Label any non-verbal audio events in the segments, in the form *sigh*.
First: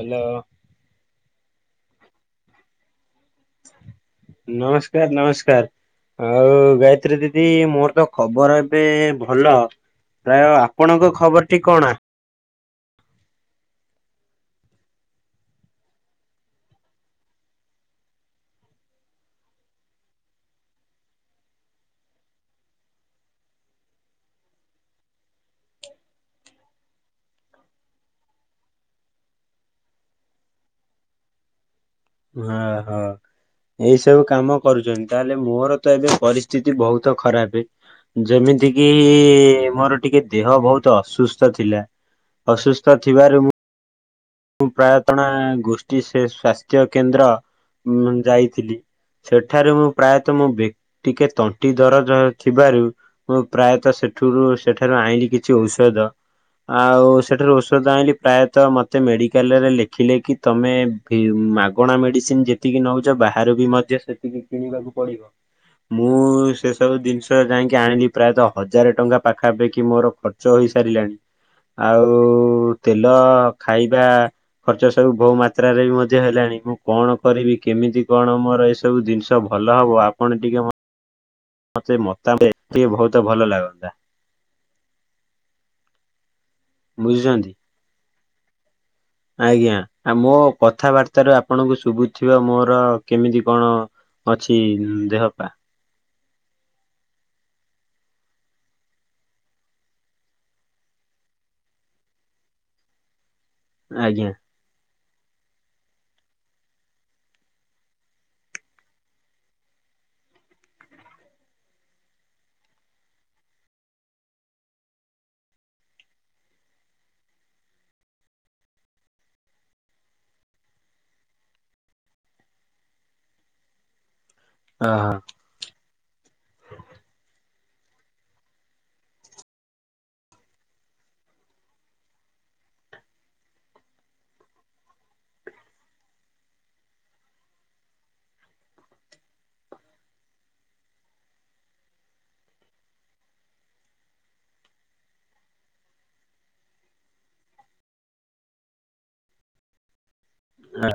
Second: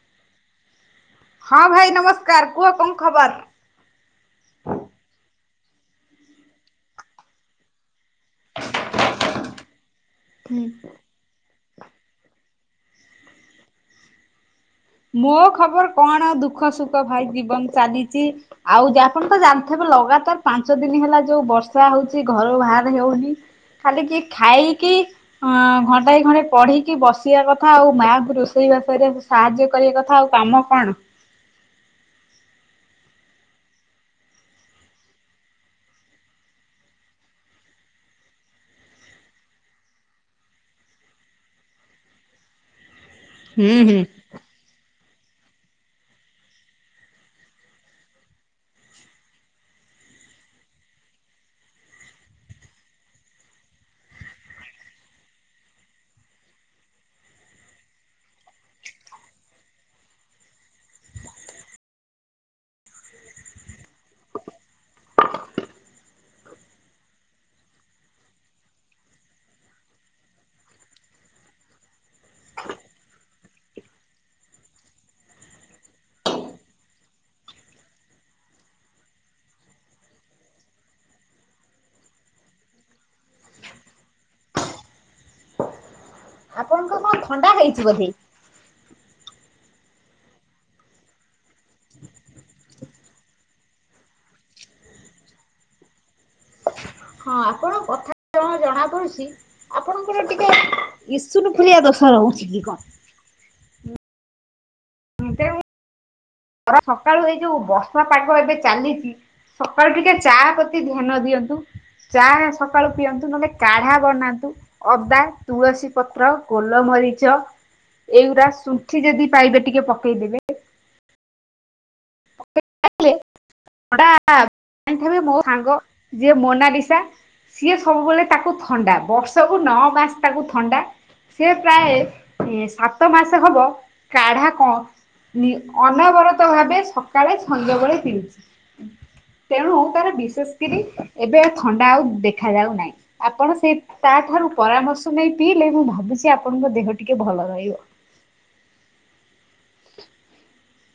Hello. ହଁ ଭାଇ ନମସ୍କାର କୁହ କଣ ଖବର? ନମସ୍କାର ନମସ୍କାର। ଆଉ ଗାୟତ୍ରୀ ଦିଦି ମୋର ତ ଖବର ଏବେ ଭଲ ପ୍ରାୟ ଆପଣଙ୍କ ଖବରଟି କଣ? ମୋ ଖବର କଣ ଦୁଃଖ ସୁଖ ଭାଇ ଜୀବନ ଚାଲିଛି ଆଉ ଆପଣ ତ ଜାଣିଥିବେ ଲଗାତାର ପାଞ୍ଚ ଦିନ ହେଲା ଯୋଉ ବର୍ଷା ହଉଛି ଘରୁ ବାହାର ହେଉନି। ଖାଲିିକି ଖାଇକି ଅ ଘଣ୍ଟା ଘଣ୍ଟେ ପଢିକି ବସିବା କଥା ଆଉ ମାଆଙ୍କୁୁ ରୋଷେଇ ବାଷରେ ସାହାଯ୍ୟ କରିବା କଥା ଆଉ କାମ କଣ? ହଁ ହଁ। ଏଇ ସବୁ କାମ କରୁଛନ୍ତି ତାହେଲେ ମୋର ତ ଏବେ ପରିସ୍ଥିତି ବହୁତ ଖରାପ ଯେମିତି କିି ମୋର ଟିକେ ଦେହ ବହୁତ ଅସୁସ୍ଥ ଥିଲା। ଅସୁସ୍ଥ ଥିବାରୁ ମୁଁ ହୁଁ ହୁଁ। ମୁଁ ପ୍ରାୟତଣା ଗୋଷ୍ଠୀ ସ୍ଵାସ୍ଥ୍ୟ କେନ୍ଦ୍ର ଯାଇଥିଲି। ସେଠାରୁ ମୁଁ ପ୍ରାୟତଃ ମୋ ଟିକେ ତଣ୍ଟି ଦରଜ ଥିବାରୁ ମୁଁ ପ୍ରାୟତଃ ସେଠରୁ ସେଠାରୁ ଆଣିଲି କିଛି ଔଷଧ ଆଉ ସେଠାରୁ ଔଷଧ ଆଣିଲି ପ୍ରାୟତଃ ମତେ ମତେ ମେଡିକାଲରେ ଲେଖିଲେ କି ତମେ ମାଗଣା ମେଡିସିନ ଯେତିକି ନେଉଛ ବାହାରୁ ବି ମଧ୍ୟ ସେ ଟିକେ କିଣିବାକୁ ପଡିବ। ମୁଁ ସେ ସବୁ ଜିନିଷ ଯାଇକି ଆଣିଲି ପ୍ରାୟତଃ ହଜାର ଟଙ୍କା ପାଖାପାଖି ମୋର ଖ ଚ ହେଇସାରିଲାଣି ଆଉ ତେଲ ଖାଇବା। ଖର୍ଚ୍ଚ ସବୁ ବହୁ ମାତ୍ରାରେ ବି ମଧ୍ୟ ହେଲାଣି ମୁଁ କଣ କରିବି କେମିତି କଣ ମୋର ଏ ସବୁ ଜିନିଷ ଭଲ ହବ ଆପଣ ଟିକେ ମତେ ମତା ବହୁତ ଭଲ ଲାଗନ୍ତା। ଆପଣଙ୍କ କଣ ଥଣ୍ଡା ବୁଝୁଛନ୍ତି। ହେଇଛିିବ ବୋଧେ? ଆଜ୍ଞା ଆଉ ମୋ କଥାବାର୍ତା ର ଆପଣଙ୍କୁ ଶୁଭୁଥିବ ମୋର କେମିତି କଣ? ଅଛି ଦେହ ପା ହଁ ଆପଣ କଥା ତାପ ଆପଣଙ୍କର ଟିକେ ଈସନ ଫଲିଆ ଦୋଷ ରହୁଛି କି କଣ? ଆଜ୍ଞା। ଖରା ସକାଳୁ ଏଇ ଯୋଉ ବର୍ଷା ପାଗ ଏବେ ଚାଲିଛି। ସକାଳୁ ଟିକେ ଚା ପ୍ରତି ଧ୍ୟାନ ଦିଅନ୍ତୁ। ଚା ସକାଳୁ ପିଅନ୍ତୁ ନହେଲେ କାଢ଼ା ବନାନ୍ତୁ। ଅଦା ତୁଳସୀ ପତ୍ର ଗୋଲମରିଚ ଏଇଗୁଡ଼ା ଶୁଣ୍ଠି ଯଦି ପାଇବେ ଟିକେ ପକେଇ ଦେବେ *unintelligible* ଓହୋ। ସାଙ୍ଗ ଯିଏ ମୋନାଲିସା ସିଏ ସବୁବେଳେ ତାକୁ ଥଣ୍ଡା ବର୍ଷକୁ ନଅ ମାସ ତାକୁ ଥଣ୍ଡା ସେ ପ୍ରାୟ ସାତ ମାସ ହବ କାଢା କଣ? ଅନବରତ ଭାବେ ସକାଳେ ସଞ୍ଜବେଳେ ପିଇ ତେଣୁ ତାର ବିଶେଷ କରି ଏବେ ଥଣ୍ଡା ଆଉ ଦେଖାଯାଉ ନାହିଁ। ଆପଣ ସେ ତାଠାରୁ ପରାମର୍ଶ ନେଇ ପିଇଲେ ମୁଁ ଭାବୁଛି ଆପଣଙ୍କ ଦେହ ଟିକେ ଭଲ ରହିବ। ହ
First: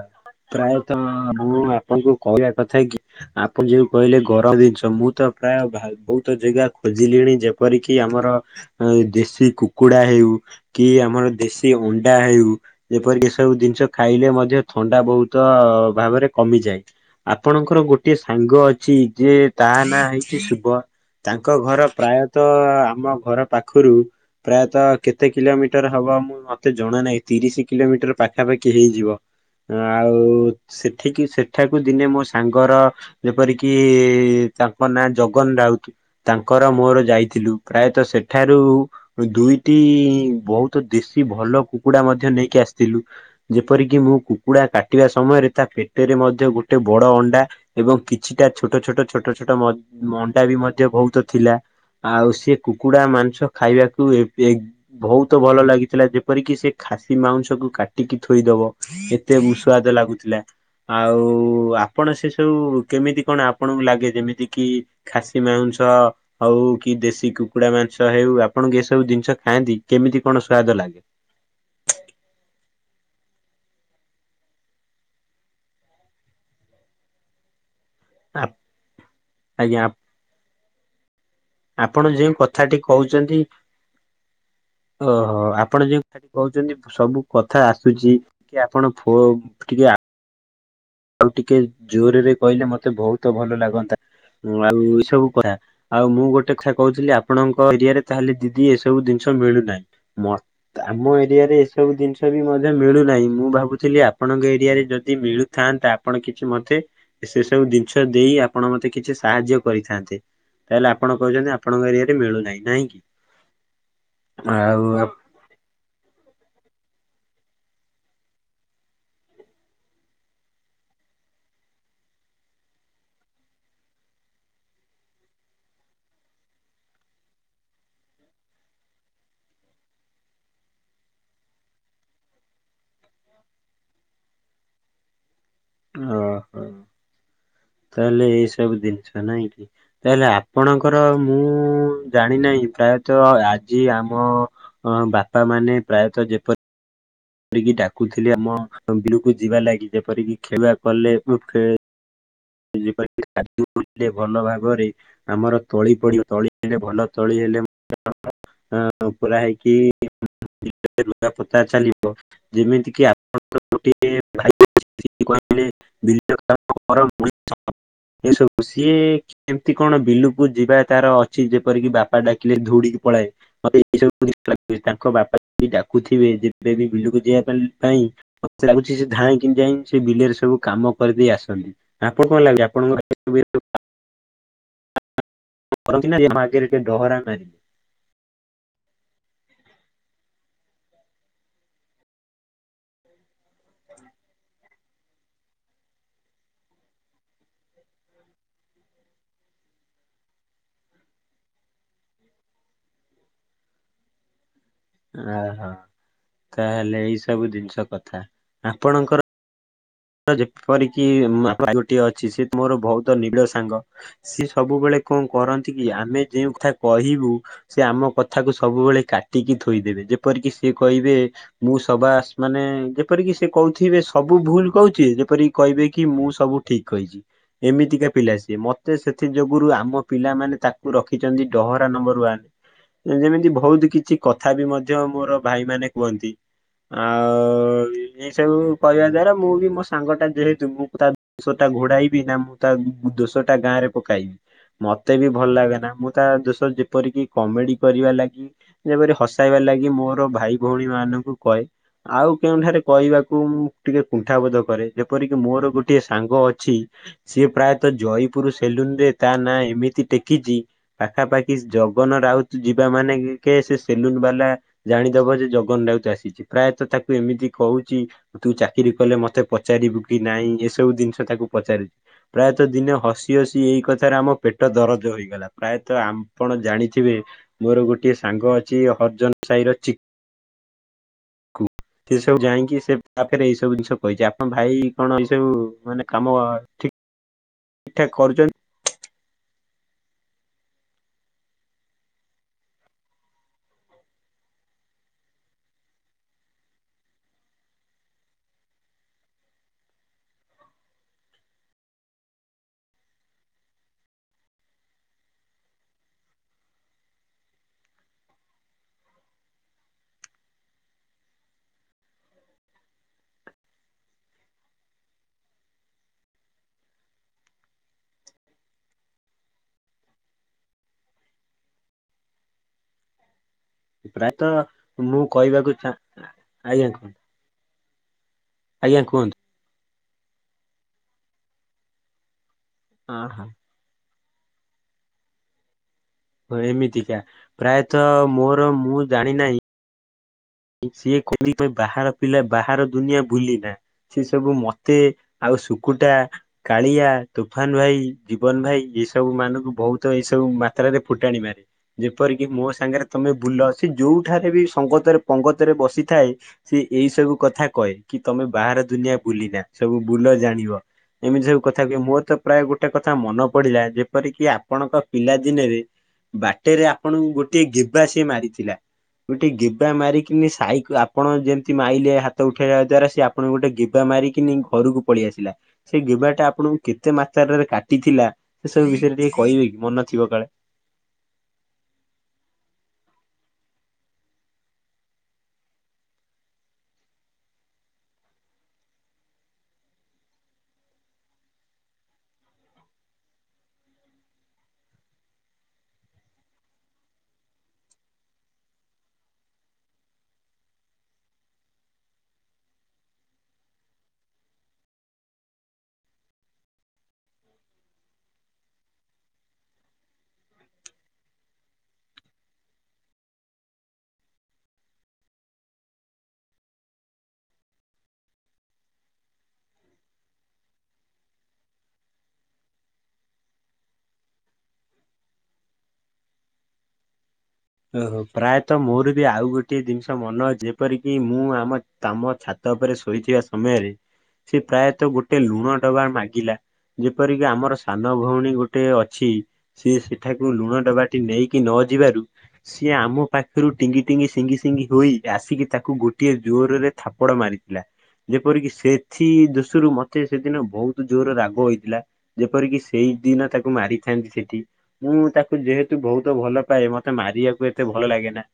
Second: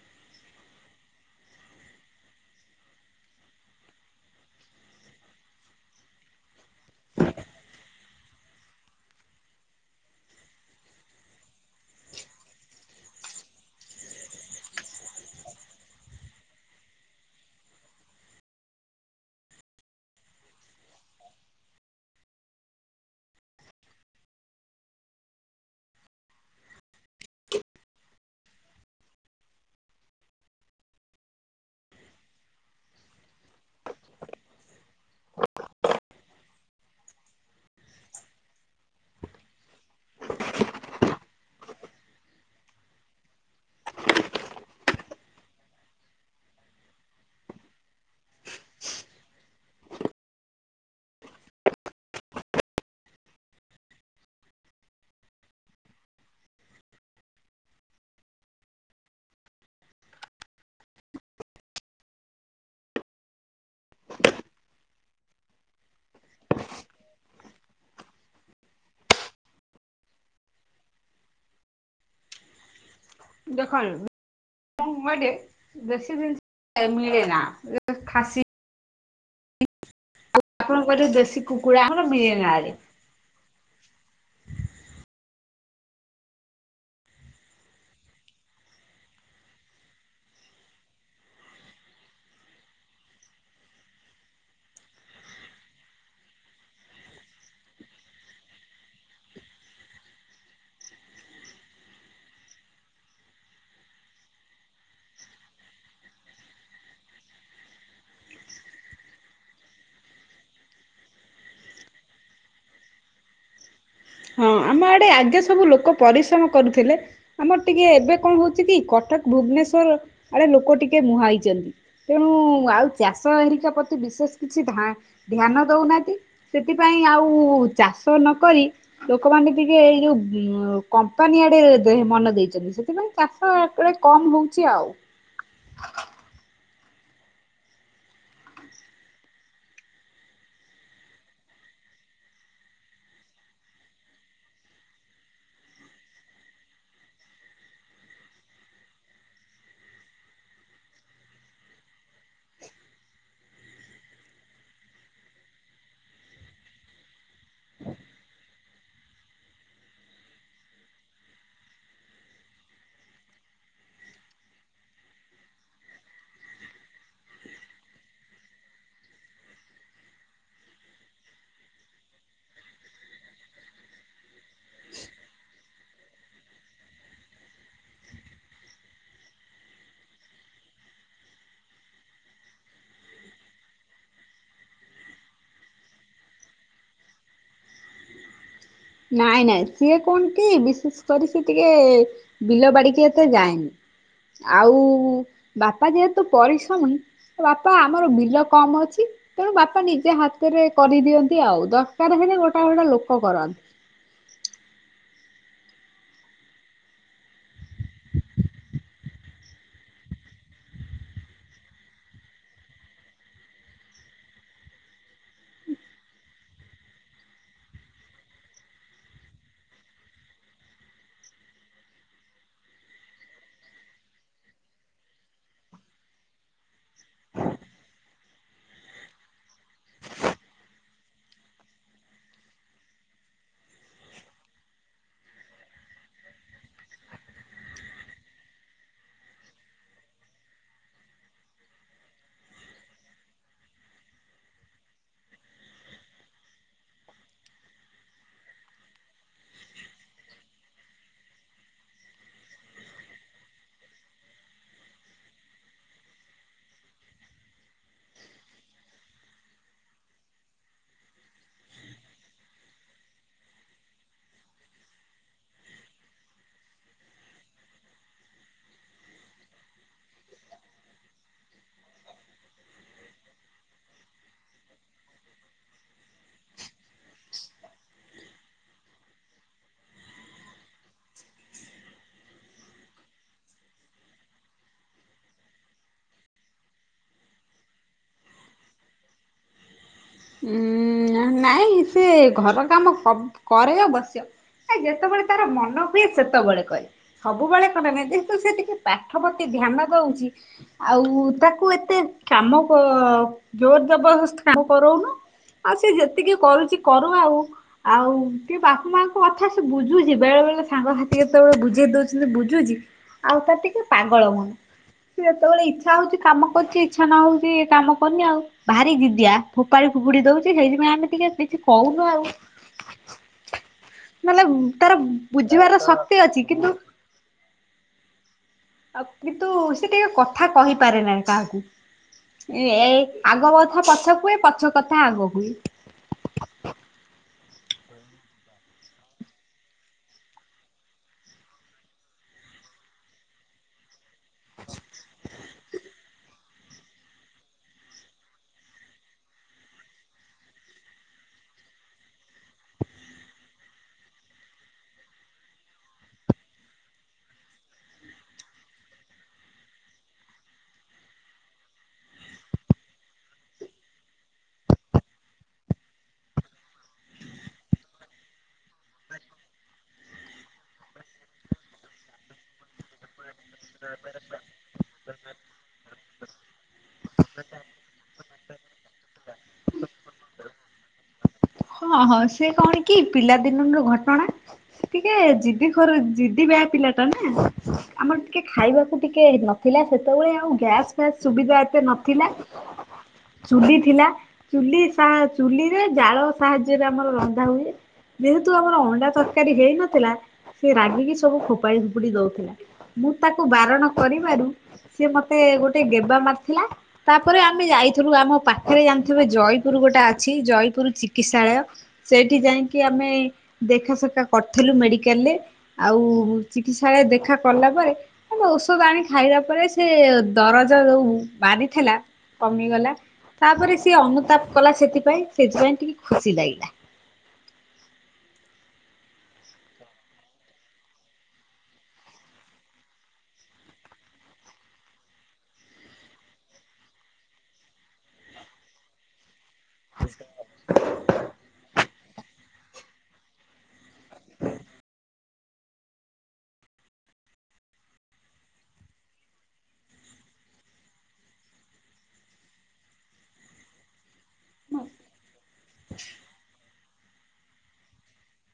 ପ୍ରାୟତଃ ମୁଁ ଆପଣଙ୍କୁ କହିବା କଥା କି? ଆପଣ ଯୋଉ କହିଲେ ଗରମ ଜିନିଷ ମୁଁ ତ ପ୍ରାୟ ବହୁତ ଜାଗା ଖୋଜିଲିଣି ଯେପରିକି ଆମର ଦେଶୀ କୁକୁଡା ହେଉ। କି ଆମର ଦେଶୀ ଅଣ୍ଡା ହେଉ ଯେପରିକ ଏ ସବୁ ଜିନିଷ ଖାଇଲେ ମ ଯେ ଥଣ୍ଡା ବହୁତ ଭାବରେ କମିଯାଏ। ଆପଣଙ୍କର ଗୋଟଏ ସାଙ୍ଗ ଅଛି ଯେ ତାହା ନାଁ ହେଇଛି ଶୁଭ ତାଙ୍କ ଘର ପ୍ରାୟତଃ ଆମ ଘର ପାଖରୁ ପ୍ରାୟତଃ କେତେ କିଲୋମିଟର ହବ ମୁଁ। ମତେ ଜଣା ନାହିଁ ତିରିଶି କିଲୋମିଟର ପାଖାପାଖି ହେଇଯିବ। ଆଉ ସେଠିକି ସେଠାକୁ ଦିନେ ମୋ ସାଙ୍ଗର। ଯେପରିକି ତାଙ୍କ ନାଁ ଜଗନ ରାଉତ। ତାଙ୍କର ମୋର ଯାଇଥିଲୁ ପ୍ରାୟତଃ ସେଠାରୁ। ଦୁଇଟି ବହୁତ ଦେଶୀ ଭଲ କୁକୁଡା ମଧ୍ୟ ନେଇକି ଆସିଥିଲୁ। ଯେପରିକି ମୁଁ କୁକୁଡା କାଟିବା ସମୟରେ ତା ପେଟରେ ମଧ୍ୟ ଗୋଟେ ବଡ ଅଣ୍ଡା। ଏବଂ କିଛିଟା ଛୋଟ ଛୋଟ ଛୋଟ ଛୋଟ ମଣ୍ଡା ବି ମଧ୍ୟ ବହୁତ ଥିଲା। ଆଉ ସେି କୁକୁଡ଼ା ମାଂସ ଖାଇବାକୁ ଏବେ। ବହୁତ ଭଲ ଲାଗିଥିଲା। ଯେପରିକି ସେ ଖାସି ମାଉଁସକୁ କାଟିକି ଥୋଇଦବ। ଏବଂ ସୁଆଦ ଲାଗୁଥିଲା। ଆଉ ଆପଣ ସେ ସବୁ କେମିତି କଣ ଆପଣଙ୍କୁ ଲାଗେ ଯେମିତି କି। ଖାସି ମାଉଁସ୍। ହଉ କି ଦେଶୀ କୁକୁଡା ମାଂସ ହଉ। ଆପଣଙ୍କୁ ଏ ସବୁ ଜିନିଷ ଖାଆନ୍ତି କେମିତି କଣ ସ୍ଵାଦ ଲାଗେ। ଦେଖନ୍ତ ବୀ ଜିନିଷ ମିଳେ ନା *unintelligible* ଆଜ୍ଞା। ଆପଣ କହିଲେ ଦେଶୀ କୁକୁଡ଼ା ଆମର ମିଳେ ନା ଇଆଡ଼େ। ହଉଛନ୍ତି। ଓହୋ ଆପଣ ଯୋଉ କଥା କହୁଛନ୍ତି ସବୁ କଥା ଆସୁଛି। ଟେ ଆପଣ ଟିକେ *unintelligible* ଆଉ ଟିକେ ଜୋରରେ କହିଲେ ମତେ ବହୁତ ଭଲ ଲାଗନ୍ତା ଆଉ ଏ ସବୁ କଥା। ଆଉ ମୁଁ ଗୋଟେ କଥା କହୁଥିଲି। ଆପଣଙ୍କ ଏରିଆ ରେ ତାହେଲେ ଦିଦି ଏସବୁ ଜିନିଷ ମିଳୁନାହିଁ ମ। ଆମ ଏରିଆରେ ଏସବୁ ଜିନିଷ ବି ମଧ୍ୟ ମିଳୁନାହିଁ। ମୁଁ ଭାବୁଥିଲି ଆପଣଙ୍କ ଏରିଆରେ ଯଦି ମିଳୁ। ଥାନ୍ତେ ଆପଣ କିଛି ମତେ ସେ ସବୁ ଜିନିଷ ଦେଇ ଆପଣ ମତେ କିଛି ସାହାଯ୍ୟ କରିଥାନ୍ତେ। ତାହେଲେ ଆପଣ କହୁଛନ୍ତି। ଆପଣଙ୍କ ଏଇଆରେ ମିଳୁନାହିଁ ନାହିଁ କି। ହଁ ଆଉ ଆମ ଆଡେ ଆପ- ଆଗେ ସବୁ ଲୋକ ପରିଶ୍ରମ କରୁଥିଲେ। ଆମର ଟିକେ ଏବେ କଣ ହଉଛି କି। କଟକ ଭୁବନେଶ୍ଵର ଆଡେ ଲୋକ ଟିକେ ମୁହାଁ ହେଇଛନ୍ତି। ତେଣୁ ଆଉ ଚାଷ ହେରିକା ପ୍ରତି ବିଶେଷ କିଛି ଧା। ଧ୍ୟାନ ଦଉନାହାନ୍ତି। ସେଥିପାଇଁ ଆଉ ଚାଷ ନକରି। ଲୋକମାନେ ଟିକେ ଏଇ ଯୋଉ କମ୍ପାନୀ ଆଡେ ମନ ଦେଇଛନ୍ତି ସେଥିପାଇଁ ଚାଷ। ଚାଷ ଏପଟେ କମ ହଉଛି ଆଉ। ଓହୋ ତାହେଲେ ଏଇସବୁ ଜିନିଷ ନାଇଁ କି। ତାହେଲେ ଆପଣଙ୍କର ମୁଁ ଜାଣି ନାହିଁ ପ୍ରାୟତଃ ଆଜି ଆମ। ଅ ବାପା ମାନେ ପ୍ରାୟତ ଯେପରି। ଦିଦି ଡାକୁଥିଲେ ଆମ ବିଲ କୁ ଯିବାଲାଗି। ଯେପରିକି ଖେଲୁଆ କଲେ ସୁଖେ। ଯୋ ଭଲ ଭାବରେ *unintelligible* ଆମର ତଳି ପଡିବ ତଳି ହେଲେ ଭଲ ତଳି ହେଲେ। ହଁ ଉପରା ହେଇକି ରୁଆ ପୋତା ଚାଲିବ। ଯେମିତି କି ଆପଣ ଗୋଟିଏ *unintelligible* *unintelligible* ସିଏ ଏମିତି କଣ ବିଲୁକୁ ଯିବା ତାର ଅଛି ଯେପରିକି ବାପା ଡାକିଲେ ଧୋଉଡ଼ିକି ପଳାଏ। ମତେ ଏଇ ସବୁ ଲୁ ତାଙ୍କ ବାପା ଡାକୁଥିବେ ଯେବେ ବି ବିଲକୁ ଯିବା ପାଇଁ। ମତେ ଲାଗୁଛି ସେ ଧାଇ କି ଯାଇ ସେ ବିଲରେ ସବୁ କାମ କରିଦେଇ ଆସନ୍ତି। ଆପଣ କଣ ଲାଗୁଛି ଆପଣଙ୍କ କେତେ। କରନ୍ତି ନା ମୋ ଆଗରେ ଡହରା ମାରି। ନାଇଁ ନାଇଁ ସିଏ କଣ କି ବିଶେଷ କରି ସେ ଟିକେ ବିଲ ବାଡିିକି ଏତେ ଯାଏନି। ଆଉ ବାପା ଯେହେତୁ ପରିଶ୍ରମି। ବାପା ଆମର ବିଲ କମ ଅଛି। ତେଣୁ ବାପା ନିଜେ ହାତରେ କରିଦିଅନ୍ତି ଆଉ। ଦରକାର ହେଲେ ଗୋଟା ଗୋଟା ଲୋକ କରନ୍ତି। ଓହୋ ତାହେଲେ ଏଇ ସବୁ ଜିନିଷ କଥା। ଆପଣଙ୍କର ଯେପରିକି ଟିଏ ଅଛି। ସିଏ ତ ମୋର ବହୁତ ନୀଳ ସାଙ୍ଗ। ସିଏ ସବୁବେଳେ କଣ କରନ୍ତି କି ଆମେ ଯେଉଁ କଥା କହିବୁ ସେ ଆମ କଥାକୁ ସବୁବେଳେ କାଟିକି ଥୋଇଦେବେ। ଯେପରିକି ସେ କହିବେ ମୁଁ ସବାସ ମାନେ ଯେପରିକି ସେ କହୁଥିବେ ସବୁ ଭୁଲ କହୁଛି ଯେପରି କହିବେ କି ମୁଁ ସବୁ ଠିକ କହିଛି। ଏମିତିକା ପିଲା ସିଏ। ମତେ ସେଥି ଯୋଗୁରୁ ଆମ ପିଲାମାନେ ତାକୁ ରଖିଛନ୍ତି ଡହରା ନମ୍ବର ୱାନ। ଏ ଯେମିତି ବହୁତ କିଛି କଥା ବି ମଧ୍ୟ ମୋର ଭାଇ ମାନେ କୁହନ୍ତି। ଆଉ ଏଇ ସବୁ କହିବା ଦ୍ଵାରା ମୁଁ ବି ମୋ ସାଙ୍ଗ ଟା ଯେହେତୁ ମୁଁ ତା ଦଶ ଟା ଘୋଡାଇବି ନା ମୁଁ ତା ଦୋଶ ଟା ଗାଁ ରେ ପକାଇବି। ମତେ ବି ଭଲ ଲାଗେନା ମୁଁ ତା ଦୋଶ ଯେପରିକି କମେଡି କରିବା ଲାଗି ଯେପରି ହସାଇବା ଲାଗି ମୋର ଭାଇ ଭଉଣୀ ମାନଙ୍କୁ କଏ। ଆଉ କେଉଁଠାରେ କହିବାକୁ ମୁଁ ଟିକେ କୁଣ୍ଠା ବୋଧକ କରେ ଯେପରିକି ମୋର ଗୋଟିଏ ସାଙ୍ଗ ଅଛି। ସିଏ ପ୍ରାୟତଃ ଜୟୀପୁର ସେଲୁନରେ ତା ନାଁ ଏମିତି ଟେକିଛି। ପାଖାପାଖି ଜଗନ ରାଉତ ଯିବା ମାନେ କେ ସେ ସେଲୁନ ବାଲା ଜାଣିଦବ ଯେ ଜଗନ ରାଉତ ଆସିଛି। ପ୍ରାୟତଃ ତାକୁ ଏମିତି କହୁଛି। ତୁ ଚାକିରି କଲେ ମତେ ପଚ ପଚାରିବୁ କି ନାଇଁ ଏସବୁ ଜିନିଷ ତାକୁ ପଚାରି। ପ୍ରାୟତଃ ଦିନେ ହସି ହସି ଏଇ କଥାରେ ଆମ ପେଟ ଦରଜ ହୋଇଗଲା। ପ୍ରାୟତଃ ଆପଣ ଜାଣିଥିବେ ମୋର ଗୋଟିଏ ସାଙ୍ଗ ଅଛି ହରିର୍ନ ସାହିର ଚି କୁ ସେ ସବୁ ଯାଇକି ସେ ତାପରେ ଏଇ ସବୁ ଜିନିଷ କହିଛି। ଆ ହଁ ଭାଇ କଣ ଏଇ ସବୁ ମାନେ କାମ ଠିକ। ଠାକ କରୁଛନ୍ତି। ଉଁ ନାଇଁ ସେ ଘର କାମ କରେ ଅବସ୍ୟ। ଏ ଯେତେବେଳେ ତାର ମନ ହୁଏ ସେତେବେଳେ କରେ। ସବୁବେଳେ କରେ ନାହି। ଯେହେତୁ ସେ ଟିକେ ପାଠ ପ୍ରତି ଧ୍ୟାନ ଦଉଛି। ଆଉ ତାକୁ ଏତେ କାମ କ ଜୋର ଜବରସ୍ତ କାମ କରଉନୁ। ଆଉ ସେ ଯେତିକି କରୁଛି କରୁ ଆଉ। ଆଉ ଟିକେ ବାପା ମାଆଙ୍କ କଥା ସେ ବୁଝୁଛି। ବେଳେ ବେଳେ ସାଙ୍ଗସାଥି କେତେବେଳେ ବୁଝେଇ ଦଉଛନ୍ତି ବୁଝୁଛି। ଆଉ ତାର ଟିକେ ପାଗଳ ମନ। ଯେତେବେଳେ ଇଛା ହଉଛି କାମ କରୁଛି। ଇଚ୍ଛା ନ ହଉଛି କାମ କରନି ଆଉ ଭାରି ଯିଦିଆ। ଫୋପାଡ଼ି ଫୋପୁଡି ଦଉଛି ସେଇଥିପାଇଁ ଆମେ ଟିକେ କିଛି କହୁନୁ ଆଉ। ମାନେ ପ୍ରାୟତଃ ତାର ମୁଁ କହିବାକୁ ବୁଝିବାର ଚା ଶକ୍ତି ଅଛି। କିନ୍ତୁ ଆଜ୍ଞା କୁହନ୍ତୁ ଆଜ୍ଞା ଆଉ କୁହନ୍ତୁ କିନ୍ତୁ ସେ ଟିକେ କଥା କହିପାରେ ନାହି କାହାକୁ। ଏ ହଁ ଆଗବତ ପଛ କୁହେ ପଛ କଥା ଆଗ ହୁଏ। ହ ଏମିତିକା ପ୍ରାୟତଃ ମୋର ମୁଁ ଜାଣି ନାହିଁ। ସିଏ କହିଲି ବାହାର ପିଲା ବାହାର ଦୁନିଆ ଭୁଲିନା। ସେ ସବୁ ମତେ ଆଉ ଶୁକୁଟା କାଳିଆ ତୁଫାନ ଭାଇ ଜୀବନ ଭାଇ ଏଇ ସବୁ ମାନଙ୍କୁ ବହୁତ ଏଇ ସବୁ ମାତ୍ରାରେ ଫୁଟାଣି ମାରେ। ଯେପରିକି ମୋ ସାଙ୍ଗରେ ତମେ ବୁଲ। ସେ ଯୋଉଠାରେ ବି ସଙ୍ଗତରେ ପଙ୍ଗତରେ ବସିଥାଏ। ସେ ଏଇ ସବୁ କଥା କହେ କି ତମେ ବାହାର ଦୁନିଆ ବୁଲି ନା ସବୁ ବୁଲ ଜାଣିବ। ଏମିତି ସବୁ କଥା କୁହେ ମୋର ତ ପ୍ରାୟ ଗୋଟେ କଥା ମନ ପଡିଲା ଯେପରିକି ଆପଣଙ୍କ ପିଲା ଦିନେରେ ବାଟରେ ଆପଣଙ୍କୁ ଗୋଟିଏ ଗିବା ସିଏ ମାରିଥିଲା ଗୋଟେ ଗିବା ମାରିକି କି ସାଇ ଆପଣ ଯେମିତି ମାଇଲେ ହାତ ଉଠେଇବା ଦ୍ଵାରା ସିଏ ଆପଣଙ୍କୁ ଗୋଟେ ଗେବା ମାରିକିନି ଘରକୁ ପଳେଇ ଆସିଲା। ସେ ଗେବାଟା ଆପଣଙ୍କୁ କେତେ ମାତ୍ରାରରେ କାଟିଥିଲା ସେ ସବୁ ବିଷୟରେ ଟିକେ କହିବେ କି ମନେ ଥିବ କାଳେ। ହଁ ହଁ ସେ କଣ କି ପିଲା ଦିନ ରୁ ଘଟଣା। ସେ ଟିକେ ଜିଦି ଖର ଜିଦି ବୟା ପିଲା ଟା ନା ଆମର ଟିକେ ଖାଇବାକୁ ଟିକେ ନ ଥିଲା ସେତେବେଳେ ଆଉ ଗ୍ୟାସ୍ ଫ୍ୟାସ୍ ସୁବିଧା ଏତେ ନଥିଲା। *inaudible* ଚୁଲି ଥିଲା ଚୁଲି ସା ଚୁଲିରେ ଜାଳ ସାହାଯ୍ୟରେ ଆମର ରନ୍ଧା ହୁଏ। ଯେହେତୁ ଆମର ଅଣ୍ଡା ତରକାରୀ ହେଇନଥିଲା ସେ ରାଗିକି ସବୁ ଫୋପାଡି ଫୋପୁଡି ଦଉଥିଲା। ମୁଁ ତାକୁ ବାରଣ କରିବାରୁ ସିଏ ମତେ ଗୋଟେ ଗେବା ମାରିଥିଲା। ତାପରେ ଆମେ ଯାଇଥିଲୁ ଆମ ପାଖରେ ଜାଣିଥିବେ ଜୟପୁର ଗୋଟେ ଅଛି ଜୟପୁର ଚି କିତ୍ସାଳୟ ସେଇଠି ଯାଇକି ଆମେ ଦେଖାସଖାତ କରିଥିଲୁ ମେଡିକାଲ ରେ। ଆଉ ଚିକିତ୍ସାଳୟ ଦେଖା କଲା ପରେ ଔଷଧ ଆଣି ଖାଇଲା ପରେ ସେ ଦରଜ ଯୋଉ ବାହାରିଥିଲା। କମିଗଲା ତାପରେ ସିଏ ଅନୁତାପ କଲା ସେଥିପାଇଁ ସେଥିପାଇଁ ଟିକେ ଖୁସି ଲାଗିଲା। ଓହୋ ପ୍ରାୟତଃ ମୋର ବି ଆଉ ଗୋଟେ ଜିନିଷ ମନ ଯେପର କିି ମୁଁ ଆମ ତମ ଛ ତାପରେ ଶୋଇଥିବା ସମୟରେ ସେ ପ୍ରାୟତଃ ଗୋଟେ ଲୁଣ ଡବା ମାଗିଲା। ଯେପରିକି ଆମର ସାନ ଭଉଣୀ ଗୋଟେ ଅଛି ସିଏ ସେଠାକୁ ଲୁଣ ଡବାଟି ନେଇକି ନ ଯିବାରୁ ସିଏ ଆମ ପାଖରୁ ଟିଙ୍ଗି ଟିଙ୍ଗି ସିଙ୍ଗି ସିଙ୍ଗି ହୋଇ ଆସିକି ତାକୁ ଗୋଟିଏ ଜୋରରେ ଥାପଡ଼ ମାରିଥିଲା। ଯେପରିକି ସେଥି ଦୃଶରୁ ମତେ ସେଦିନ ବହୁତ ଜୋର ରାଗ ହୋଇଥିଲା। ଯେପରିକି ସେଇଦିନ ତାକୁ ମାରି ଥାନ୍ତି ସେଠି ମୁଁ ତାକୁ ଯେହେତୁ ବହୁତ ଭଲ ପାଏ ମତେ ମାରିବାକୁ ଏତେ ଭଲ ଲାଗେ ନା।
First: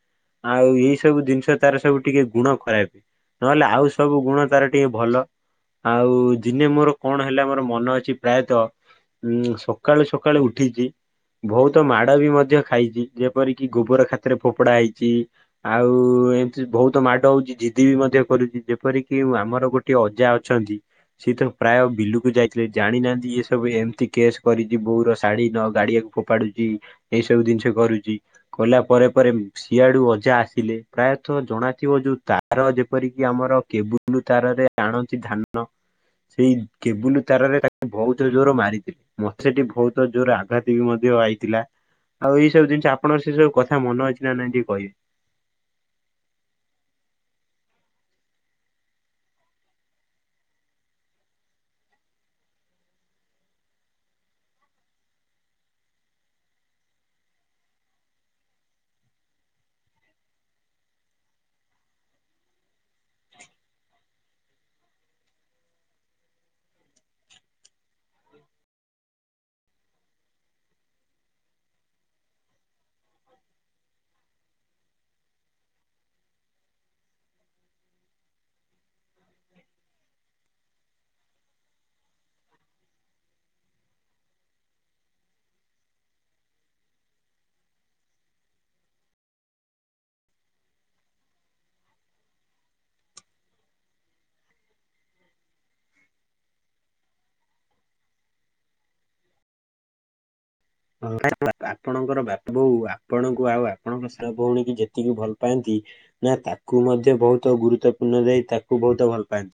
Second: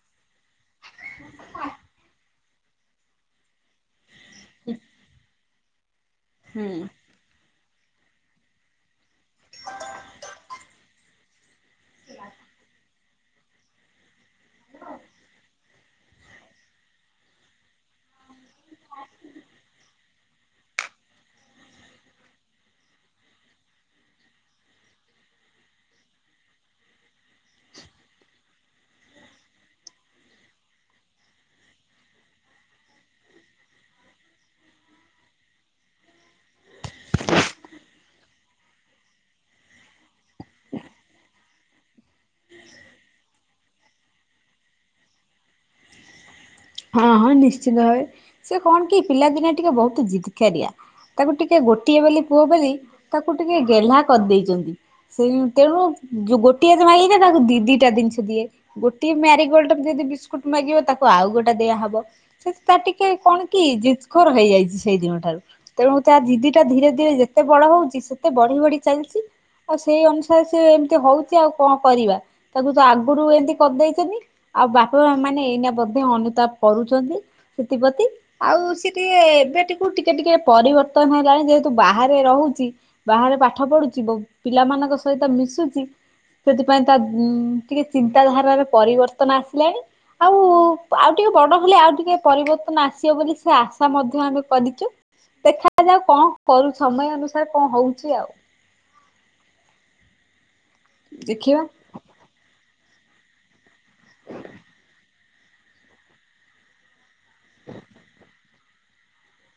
ଆଉ ଏଇ ସବୁ ଜିନିଷ ତାର ସବୁ ଟିକେ ଗୁଣ ଖରାପ। ନହେଲେ ଆଉ ସବୁ ଗୁଣ ତାର ଟିକେ ଭଲ। ଆଉ ହୁଁ ଦିନେ ମୋର କଣ ହେଲା ମୋର ମନ ଅଛି ପ୍ରାୟତଃ ଉଁ ସକାଳୁ ସକାଳୁ ଉଠିଚ ବହୁତ ମାଡ଼ ବି ମଧ୍ୟ ଖାଇଚି ଯେପରିକି ଗୋବର ଖାାତରେ ଫୋପଡା ହେଇଚି। ଆଉ ଏମିତି ବହୁତ ମାଡ ହଉଚି ଜିଦି ବି ମଧ୍ୟ କରୁଚି ଯେପରିକି ଆମର ଗୋ ଟେ ଅଜା ଅଛନ୍ତି। ସିଏ ତ ପ୍ରାୟ ବିଲୁକୁ ଯାଇଥିଲେ ଜାଣିନାହାନ୍ତି ଏ ସବୁ ଏମିତି କେସ୍ କରିଚି। ବୋଉର ଶାଢୀ ନ ଗାଡିଆକୁ ଫୋପାଡୁଚି ଏଇ ସବୁ ଜିନିଷ କରୁଚି କଲା ପରେ ପରେ ସିଆଡୁ ଅଜା ଆସିଲେ ପ୍ରାୟତଃ ଜଣାଥିବ ଯୋଉ ତାର ଯେପରିକି ଆମର କେବୁ ଲୁ ତାରରେ ଆଣନ୍ତି ଧାନ ସେଇ କେବୁଲ ତାରରେ ତାକୁ ବହୁତ ଜୋର ମାରିଥିଲେ। ମ ସେଠି ବହୁତ ଜୋର ଆଘାତ ବି ମଧ୍ୟ ଆଇଥିଲା। ଆଉ ଏଇ ସବୁ ଜିନିଷ ଆପଣ ସେ ସବୁ କଥା ମନ ଅଛି ନା ନାଇଁ ଟିକେ କହିବେ। ହଁ ହଁ ନିଶ୍ଚିନ୍ତ ଭାବେ ସେ କଣ କି ପିଲାଦିନ ଟିକେ ବହୁତ ଜିତ କାରିଆ। ତାକୁ ଟିକେ ଗୋଟିଏ ବୋଲି ପୁଅ ବୋଲି ତାକୁ ଟିକେ ଗେହ୍ଲା କରିଦେଇଚନ୍ତି। ସେ ତେଣୁ ଯୋଉ ଗୋଟିଏ ମାଗେ ନା ତାକୁ ଦିଟା ଜିନିଷ ଦିଏ। ଗୋଟେ ମ୍ୟାରିଗୋଲ୍ଡ ଯଦି ବିସ୍କୁଟ ମାଗିବ ତାକୁ ଆଉ ଗୋଟେ ଦିଆହବ। ସେ ତା ଟିକେ କଣ କି ଜିତଖୋର ହେଇଯାଇଚି ସେଇ ଦିନ ଠାରୁ। ତେଣୁ ତା ଦିଦି ଟା ଧୀରେ ଧୀରେ ଯେତେ ବଡ ହଉଚି ସେତେ ବଢି ବଢି ଚାଲିଚି। ଆଉ ସେଇ ଅନୁସାରେ ସେ ଏମିତି ହଉଚି ଆଉ କଣ କରିବା। ତାକୁତ ଆଗରୁ ଏମିତି କରିଦେଚନି ଆଉ ବାପା ମାମାନେ ଏଇନା ବୋଧେ ଅନୁ ତା କରୁଚନ୍ତି ସେଥିପତି ଆଉ ସିଏ ଟିକେ ଏବେ ଟକୁ ଟିକେ ଟିକେ ପରିବର୍ତ୍ତନ ହେଇଲାଣି ଯେହେତୁ ବାହାରେ ରହୁଚି। ବାହାରେ ପାଠ ପଢୁଛି ପିଲାମାନଙ୍କ ସହିତ ମିଶୁଚି ସେଥିପାଇଁ ତା ଉ ଟିକେ ଚିନ୍ତାଧାରାରେ ପରିବର୍ତ୍ତନ ଆସିଲାଣି ଆଉ ତାର ଆଉ ଟିକେ ବଡ଼ ହେଲେ ଆଉ ଟିକେ ପରିବର୍ତ୍ତନ ଆସିବ ବୋଲି ସେ ଆଶା ମଧ୍ୟ ଆମେ କରିଚୁ। ଦେଖ ଯାଉ କଣ କରୁ ସମୟ ଅନୁସାରେ କଣ ହଉଚି ଆଉ। ଦେଖିବା *unintelligible* ଆପଣଙ୍କର ବାପା ବୋଉ ଆପଣଙ୍କୁ ଆଉ ଆପଣଙ୍କ ସନ ଭଉଣୀକି ଯେତିକି ଭଲ ପାଆନ୍ତି ନା ତା କୁ ମଧ୍ୟ ବହୁତ୍ ଗୁରୁତ୍ୱପୂର୍ଣ୍ଣ ଦେଇ ତାକୁ ବହୁତ ଭଲ ପାଆନ୍ତି?